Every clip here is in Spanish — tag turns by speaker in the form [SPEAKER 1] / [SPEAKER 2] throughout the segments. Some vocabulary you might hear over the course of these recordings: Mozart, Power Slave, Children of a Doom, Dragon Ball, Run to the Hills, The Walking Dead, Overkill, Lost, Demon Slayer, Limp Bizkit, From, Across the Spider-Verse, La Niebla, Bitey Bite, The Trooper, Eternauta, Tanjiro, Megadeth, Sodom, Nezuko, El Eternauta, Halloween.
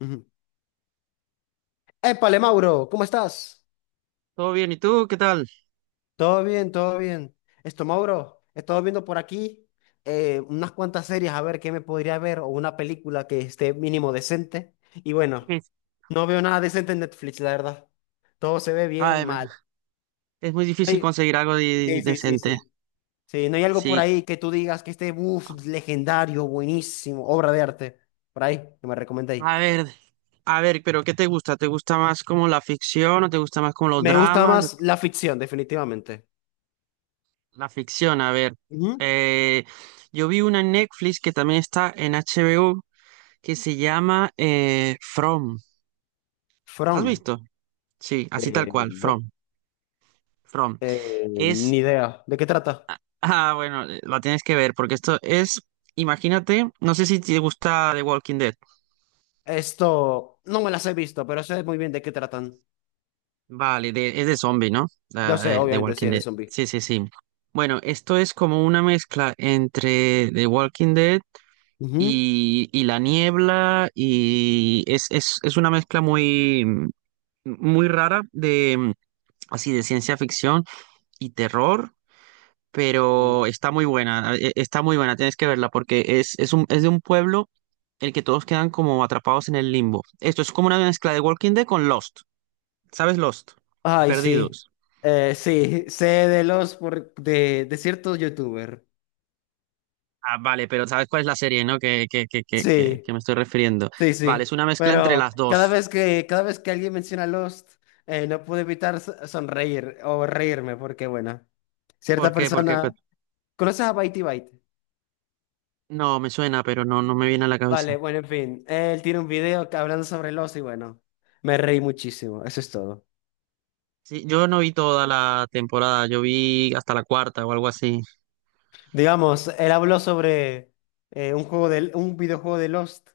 [SPEAKER 1] Ujú. Épale, Mauro, ¿cómo estás?
[SPEAKER 2] Todo bien, ¿y tú qué tal?
[SPEAKER 1] Todo bien, todo bien. Esto, Mauro, he estado viendo por aquí unas cuantas series a ver qué me podría ver o una película que esté mínimo decente. Y bueno,
[SPEAKER 2] Sí.
[SPEAKER 1] no veo nada decente en Netflix, la verdad. Todo se ve bien
[SPEAKER 2] Ay, bueno,
[SPEAKER 1] mal.
[SPEAKER 2] es muy
[SPEAKER 1] No
[SPEAKER 2] difícil
[SPEAKER 1] hay-
[SPEAKER 2] conseguir algo
[SPEAKER 1] Sí, sí, sí,
[SPEAKER 2] decente.
[SPEAKER 1] sí. Sí, no hay algo por
[SPEAKER 2] Sí.
[SPEAKER 1] ahí que tú digas que esté, uff, legendario, buenísimo, obra de arte. Por ahí, que me recomendéis.
[SPEAKER 2] A ver, a ver, pero ¿qué te gusta? ¿Te gusta más como la ficción o te gusta más como los
[SPEAKER 1] Me gusta
[SPEAKER 2] dramas?
[SPEAKER 1] más la ficción, definitivamente.
[SPEAKER 2] La ficción, a ver.
[SPEAKER 1] Ujú.
[SPEAKER 2] Eh, yo vi una en Netflix que también está en HBO que se llama From. ¿La has
[SPEAKER 1] From.
[SPEAKER 2] visto? Sí, así tal
[SPEAKER 1] Eh,
[SPEAKER 2] cual, From. From. Es,
[SPEAKER 1] Ni idea. ¿De qué trata?
[SPEAKER 2] bueno, la tienes que ver porque imagínate, no sé si te gusta The Walking Dead.
[SPEAKER 1] Esto no me las he visto, pero sé muy bien de qué tratan.
[SPEAKER 2] Vale, es de zombie, ¿no?
[SPEAKER 1] Yo sé,
[SPEAKER 2] La, de
[SPEAKER 1] obviamente, sí,
[SPEAKER 2] Walking
[SPEAKER 1] es de
[SPEAKER 2] Dead.
[SPEAKER 1] zombie.
[SPEAKER 2] Sí, sí, sí. Bueno, esto es como una mezcla entre The Walking Dead
[SPEAKER 1] Ujú.
[SPEAKER 2] y La Niebla y es una mezcla muy rara de así de ciencia ficción y terror, pero
[SPEAKER 1] Mm.
[SPEAKER 2] está muy buena, tienes que verla porque es de un pueblo el que todos quedan como atrapados en el limbo. Esto es como una mezcla de Walking Dead con Lost. ¿Sabes Lost?
[SPEAKER 1] Ay, sí.
[SPEAKER 2] Perdidos.
[SPEAKER 1] Sí, sé de los de ciertos youtuber.
[SPEAKER 2] Ah, vale, pero ¿sabes cuál es la serie, no? Que, que, que, que, que,
[SPEAKER 1] Sí,
[SPEAKER 2] que me estoy refiriendo.
[SPEAKER 1] sí,
[SPEAKER 2] Vale,
[SPEAKER 1] sí.
[SPEAKER 2] es una mezcla entre
[SPEAKER 1] Pero
[SPEAKER 2] las
[SPEAKER 1] cada
[SPEAKER 2] dos.
[SPEAKER 1] vez que, cada vez que alguien menciona Lost, no puedo evitar sonreír o reírme, porque bueno,
[SPEAKER 2] ¿Por
[SPEAKER 1] cierta
[SPEAKER 2] qué? Porque
[SPEAKER 1] persona. ¿Conoces a Bitey Bite?
[SPEAKER 2] no, me suena, pero no, no me viene a la cabeza.
[SPEAKER 1] Vale, bueno, en fin. Él tiene un video hablando sobre el oso y bueno, me reí muchísimo. Eso es todo.
[SPEAKER 2] Sí, yo no vi toda la temporada, yo vi hasta la cuarta o algo así.
[SPEAKER 1] Digamos, él habló sobre un juego un videojuego de Lost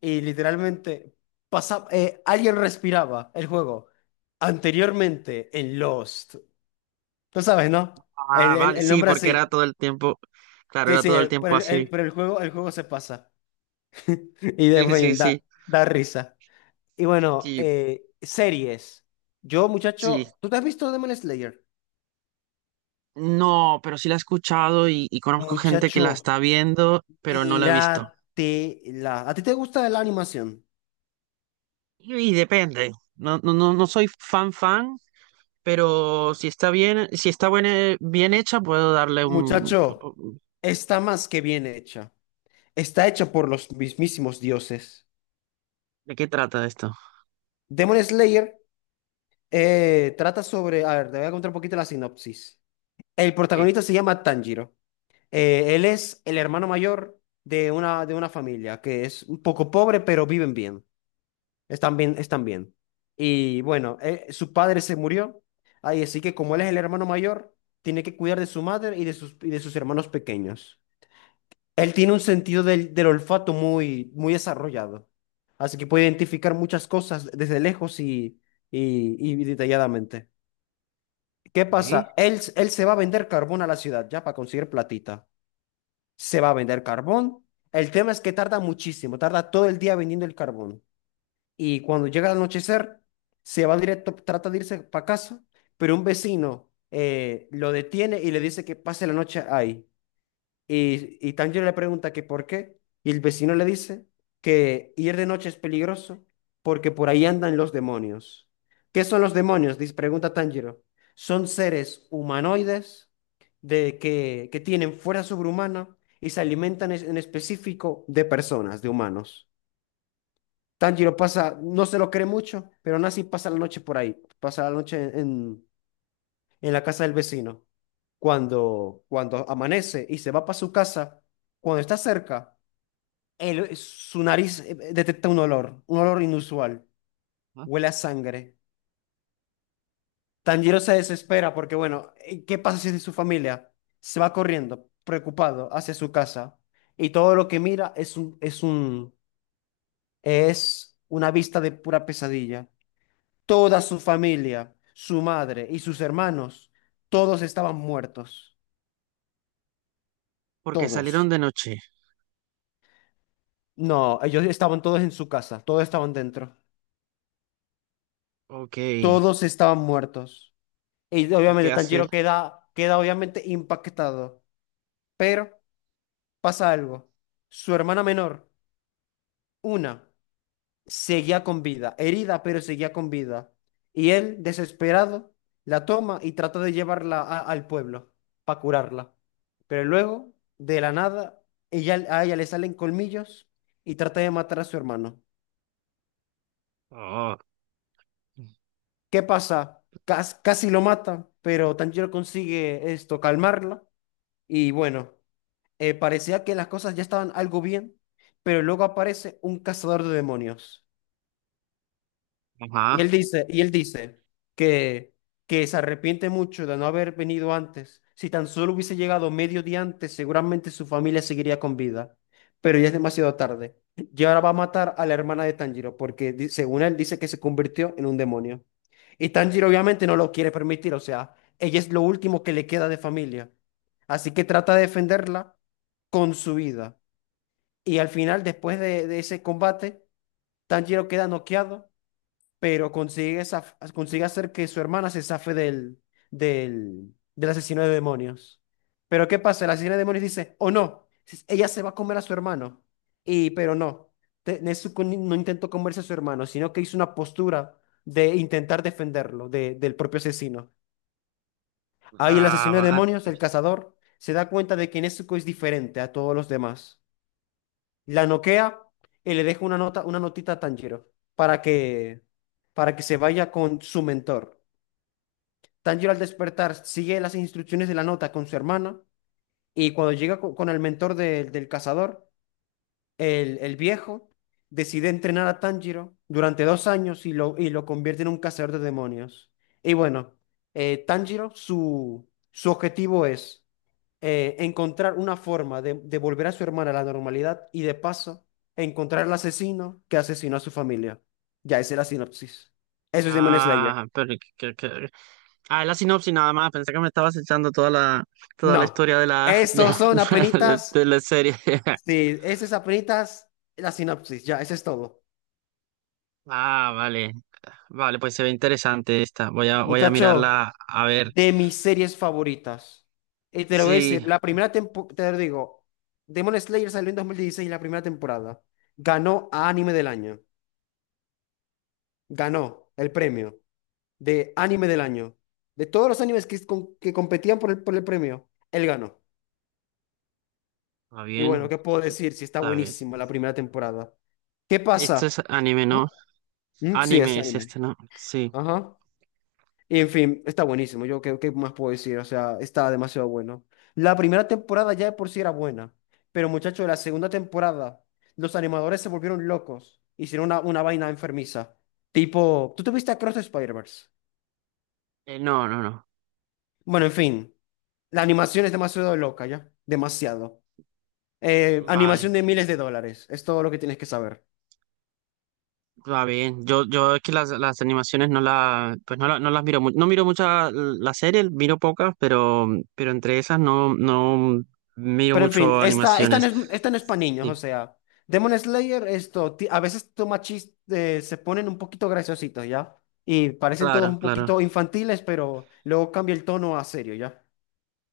[SPEAKER 1] y literalmente pasa, alguien respiraba el juego anteriormente en Lost. Tú sabes, ¿no? El,
[SPEAKER 2] Ah,
[SPEAKER 1] el,
[SPEAKER 2] vale,
[SPEAKER 1] el
[SPEAKER 2] sí,
[SPEAKER 1] nombre
[SPEAKER 2] porque
[SPEAKER 1] así.
[SPEAKER 2] era todo el tiempo, claro,
[SPEAKER 1] Sí,
[SPEAKER 2] era
[SPEAKER 1] sí,
[SPEAKER 2] todo el
[SPEAKER 1] pero
[SPEAKER 2] tiempo así.
[SPEAKER 1] pero el juego se pasa. Y de en
[SPEAKER 2] Sí, sí,
[SPEAKER 1] fin,
[SPEAKER 2] sí,
[SPEAKER 1] da risa. Y bueno,
[SPEAKER 2] sí,
[SPEAKER 1] series. Yo,
[SPEAKER 2] sí.
[SPEAKER 1] muchacho, ¿tú te has visto Demon Slayer?
[SPEAKER 2] No, pero sí la he escuchado y conozco gente que la
[SPEAKER 1] Muchacho,
[SPEAKER 2] está viendo, pero no la ha visto.
[SPEAKER 1] míratela. ¿A ti te gusta la animación?
[SPEAKER 2] Y depende. No, no, no, no soy fan fan, pero si está bien, si está bien hecha, puedo darle un...
[SPEAKER 1] Muchacho, está más que bien hecha. Está hecha por los mismísimos dioses.
[SPEAKER 2] ¿De qué trata esto?
[SPEAKER 1] Demon Slayer trata sobre... A ver, te voy a contar un poquito la sinopsis. El
[SPEAKER 2] Eh,
[SPEAKER 1] protagonista se llama Tanjiro. Él es el hermano mayor de una familia que es un poco pobre, pero viven bien. Están bien, están bien. Y bueno, su padre se murió. Ay, así que como él es el hermano mayor, tiene que cuidar de su madre y de sus hermanos pequeños. Él tiene un sentido del olfato muy, muy desarrollado. Así que puede identificar muchas cosas desde lejos y detalladamente. ¿Qué
[SPEAKER 2] ¿Eh?
[SPEAKER 1] pasa? Él se va a vender carbón a la ciudad ya para conseguir platita. Se va a vender carbón. El tema es que tarda muchísimo, tarda todo el día vendiendo el carbón. Y cuando llega el anochecer, se va directo, trata de irse para casa, pero un vecino lo detiene y le dice que pase la noche ahí. Y Tanjiro le pregunta que por qué, y el vecino le dice que ir de noche es peligroso porque por ahí andan los demonios. ¿Qué son los demonios? Dice, pregunta Tanjiro. Son seres humanoides que tienen fuerza sobrehumana y se alimentan en específico de personas, de humanos. Tanjiro pasa, no se lo cree mucho, pero Nasi pasa la noche por ahí, pasa la noche en la casa del vecino. Cuando amanece y se va para su casa, cuando está cerca, su nariz detecta un olor inusual,
[SPEAKER 2] ¿Ah?
[SPEAKER 1] huele a sangre. Tanjiro se desespera porque, bueno, ¿qué pasa si es de su familia? Se va corriendo, preocupado, hacia su casa y todo lo que mira es una vista de pura pesadilla. Toda su familia, su madre y sus hermanos, todos estaban muertos.
[SPEAKER 2] Porque salieron
[SPEAKER 1] Todos.
[SPEAKER 2] de noche.
[SPEAKER 1] No, ellos estaban todos en su casa, todos estaban dentro.
[SPEAKER 2] Ok. ¿Y
[SPEAKER 1] Todos estaban muertos. Y obviamente
[SPEAKER 2] qué hace
[SPEAKER 1] Tanjiro
[SPEAKER 2] él?
[SPEAKER 1] queda obviamente impactado. Pero pasa algo. Su hermana menor, una. Seguía con vida, herida, pero seguía con vida. Y él, desesperado, la toma y trata de llevarla al pueblo para curarla. Pero luego, de la nada, ella, a ella le salen colmillos y trata de matar a su hermano.
[SPEAKER 2] Oh,
[SPEAKER 1] ¿Qué pasa? Casi lo mata, pero Tanjiro consigue esto, calmarla. Y bueno, parecía que las cosas ya estaban algo bien, pero luego aparece un cazador de demonios. Y él
[SPEAKER 2] ajá.
[SPEAKER 1] dice, y él dice que, que se arrepiente mucho de no haber venido antes. Si tan solo hubiese llegado medio día antes, seguramente su familia seguiría con vida. Pero ya es demasiado tarde. Y ahora va a matar a la hermana de Tanjiro, porque según él dice que se convirtió en un demonio. Y Tanjiro obviamente no lo quiere permitir, o sea, ella es lo último que le queda de familia. Así que trata de defenderla con su vida. Y al final, después de ese combate, Tanjiro queda noqueado pero consigue, consigue hacer que su hermana se zafe del asesino de demonios. Pero ¿qué pasa? El asesino de demonios dice, o no, ella se va a comer a su hermano. Y, pero no, Nezuko no intentó comerse a su hermano, sino que hizo una postura de intentar defenderlo del propio asesino. Ahí el asesino de
[SPEAKER 2] Ah, ah,
[SPEAKER 1] demonios, el cazador, se da cuenta de que Nezuko es diferente a todos los demás, la noquea y le deja una nota, una notita a Tanjiro para que se vaya con su mentor. Tanjiro al despertar sigue las instrucciones de la nota con su hermana y cuando llega con, el mentor del cazador, el viejo decide entrenar a Tanjiro durante dos años y lo convierte en un cazador de demonios. Y bueno, Tanjiro, su objetivo es encontrar una forma de volver a su hermana a la normalidad y de paso encontrar al asesino que asesinó a su familia. Ya esa es la sinopsis. Eso es Demon Slayer.
[SPEAKER 2] ah, pero ah, la sinopsis nada más. Pensé que me estabas echando toda toda la
[SPEAKER 1] No,
[SPEAKER 2] historia de la,
[SPEAKER 1] estos son apenitas.
[SPEAKER 2] de la serie.
[SPEAKER 1] Sí, esas es apenitas la sinopsis. Ya, eso es todo.
[SPEAKER 2] Ah, vale. Vale, pues se ve interesante esta. Voy a
[SPEAKER 1] Muchacho,
[SPEAKER 2] mirarla a ver.
[SPEAKER 1] de mis series favoritas. Y te lo voy a decir,
[SPEAKER 2] Sí,
[SPEAKER 1] la primera temporada, te lo digo, Demon Slayer salió en 2016, la primera temporada. Ganó a Anime del Año. Ganó el premio de anime del año. De todos los animes que, que competían por el premio, él ganó.
[SPEAKER 2] está
[SPEAKER 1] Y bueno,
[SPEAKER 2] bien.
[SPEAKER 1] ¿qué puedo decir si está
[SPEAKER 2] Está bien.
[SPEAKER 1] buenísimo la primera temporada? ¿Qué
[SPEAKER 2] Esto es
[SPEAKER 1] pasa?
[SPEAKER 2] anime, ¿no?
[SPEAKER 1] ¿Ah? Sí, es
[SPEAKER 2] Anime es
[SPEAKER 1] anime.
[SPEAKER 2] este, ¿no? Sí.
[SPEAKER 1] Ajá. Y en fin, está buenísimo. Yo, ¿qué más puedo decir? O sea, está demasiado bueno. La primera temporada ya de por sí era buena. Pero muchachos, la segunda temporada, los animadores se volvieron locos. Hicieron una vaina enfermiza. Tipo, ¿tú te viste Across the Spider-Verse?
[SPEAKER 2] No, no, no.
[SPEAKER 1] Bueno, en fin, la animación es demasiado loca ya. Demasiado. Animación
[SPEAKER 2] Vale.
[SPEAKER 1] de miles de dólares. Es todo lo que tienes que saber.
[SPEAKER 2] Va bien. Yo es que las animaciones pues no, no las miro mucho. No miro muchas las series, miro pocas, pero entre esas no, no miro
[SPEAKER 1] Pero en fin,
[SPEAKER 2] mucho animaciones.
[SPEAKER 1] esta no es para niños, o
[SPEAKER 2] Sí,
[SPEAKER 1] sea, Demon Slayer, esto, a veces toma chistes, se ponen un poquito graciositos, ¿ya? Y parecen todos
[SPEAKER 2] claro,
[SPEAKER 1] un
[SPEAKER 2] claro.
[SPEAKER 1] poquito infantiles, pero luego cambia el tono a serio, ¿ya?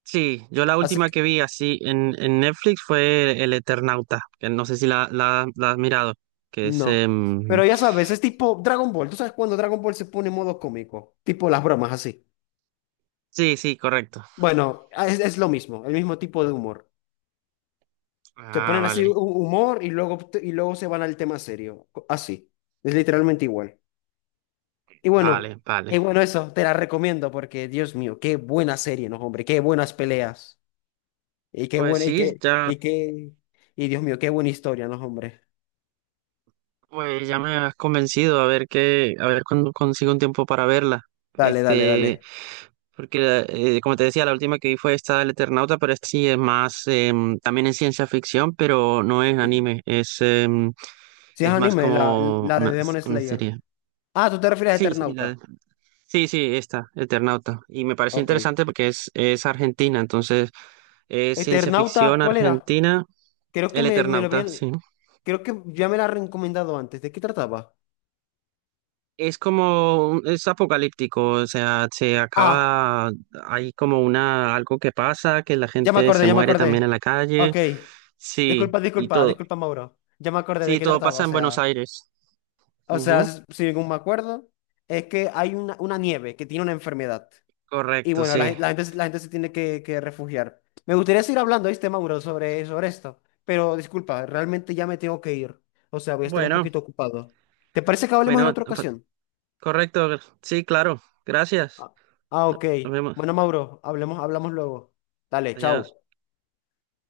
[SPEAKER 2] Sí, yo la
[SPEAKER 1] Así
[SPEAKER 2] última
[SPEAKER 1] que,
[SPEAKER 2] que vi así en Netflix fue El Eternauta, que no sé si la has mirado, que es...
[SPEAKER 1] no. Pero ya sabes, es tipo Dragon Ball. ¿Tú sabes cuando Dragon Ball se pone en modo cómico? Tipo las bromas así.
[SPEAKER 2] sí, sí, correcto.
[SPEAKER 1] Bueno, es lo mismo, el mismo tipo de humor. Se
[SPEAKER 2] Ah,
[SPEAKER 1] ponen así
[SPEAKER 2] vale,
[SPEAKER 1] humor y luego se van al tema serio. Así. Es literalmente igual. Y bueno,
[SPEAKER 2] vale, vale.
[SPEAKER 1] y bueno, eso te la recomiendo porque, Dios mío, qué buena serie, ¿no, hombre? Qué buenas peleas. Y qué
[SPEAKER 2] Pues
[SPEAKER 1] buena,
[SPEAKER 2] sí, ya,
[SPEAKER 1] y Dios mío, qué buena historia, ¿no, hombre?
[SPEAKER 2] pues ya me has convencido a ver qué, a ver cuándo consigo un tiempo para verla.
[SPEAKER 1] Dale, dale,
[SPEAKER 2] Este,
[SPEAKER 1] dale.
[SPEAKER 2] porque como te decía, la última que vi fue esta del Eternauta, pero esta sí es más, también es ciencia ficción, pero no es
[SPEAKER 1] Sí.
[SPEAKER 2] anime,
[SPEAKER 1] Si es
[SPEAKER 2] es más
[SPEAKER 1] anime,
[SPEAKER 2] como
[SPEAKER 1] la de Demon
[SPEAKER 2] una
[SPEAKER 1] Slayer.
[SPEAKER 2] serie.
[SPEAKER 1] Ah, tú te refieres a
[SPEAKER 2] Sí, sí,
[SPEAKER 1] Eternauta.
[SPEAKER 2] sí, sí, esta, Eternauta. Y me pareció
[SPEAKER 1] Ok.
[SPEAKER 2] interesante porque es argentina, entonces es ciencia
[SPEAKER 1] Eternauta,
[SPEAKER 2] ficción
[SPEAKER 1] ¿cuál era?
[SPEAKER 2] argentina,
[SPEAKER 1] Creo que
[SPEAKER 2] el
[SPEAKER 1] me lo
[SPEAKER 2] Eternauta,
[SPEAKER 1] habían,
[SPEAKER 2] sí.
[SPEAKER 1] creo que ya me la han recomendado antes. ¿De qué trataba?
[SPEAKER 2] Es como, es apocalíptico, o sea, se
[SPEAKER 1] Ah.
[SPEAKER 2] acaba, hay como una, algo que pasa, que la
[SPEAKER 1] Ya me
[SPEAKER 2] gente se
[SPEAKER 1] acordé, ya me
[SPEAKER 2] muere
[SPEAKER 1] acordé.
[SPEAKER 2] también en la calle,
[SPEAKER 1] Ok.
[SPEAKER 2] sí,
[SPEAKER 1] Disculpa,
[SPEAKER 2] y
[SPEAKER 1] disculpa,
[SPEAKER 2] todo,
[SPEAKER 1] disculpa, Mauro. Ya me acordé de
[SPEAKER 2] sí,
[SPEAKER 1] qué
[SPEAKER 2] todo
[SPEAKER 1] trataba.
[SPEAKER 2] pasa
[SPEAKER 1] O
[SPEAKER 2] en Buenos
[SPEAKER 1] sea,
[SPEAKER 2] Aires. Ujú,
[SPEAKER 1] si según me acuerdo, es que hay una nieve que tiene una enfermedad. Y
[SPEAKER 2] correcto,
[SPEAKER 1] bueno,
[SPEAKER 2] sí.
[SPEAKER 1] la gente, la gente se tiene que refugiar. Me gustaría seguir hablando, ¿viste, Mauro, sobre esto? Pero disculpa, realmente ya me tengo que ir. O sea, voy a estar un
[SPEAKER 2] Bueno,
[SPEAKER 1] poquito ocupado. ¿Te parece que hablemos en
[SPEAKER 2] bueno,
[SPEAKER 1] otra
[SPEAKER 2] pa-
[SPEAKER 1] ocasión?
[SPEAKER 2] correcto, sí, claro, gracias.
[SPEAKER 1] Ah, ah, ok.
[SPEAKER 2] Nos vemos.
[SPEAKER 1] Bueno, Mauro, hablemos, hablamos luego. Dale,
[SPEAKER 2] Adiós.
[SPEAKER 1] chao.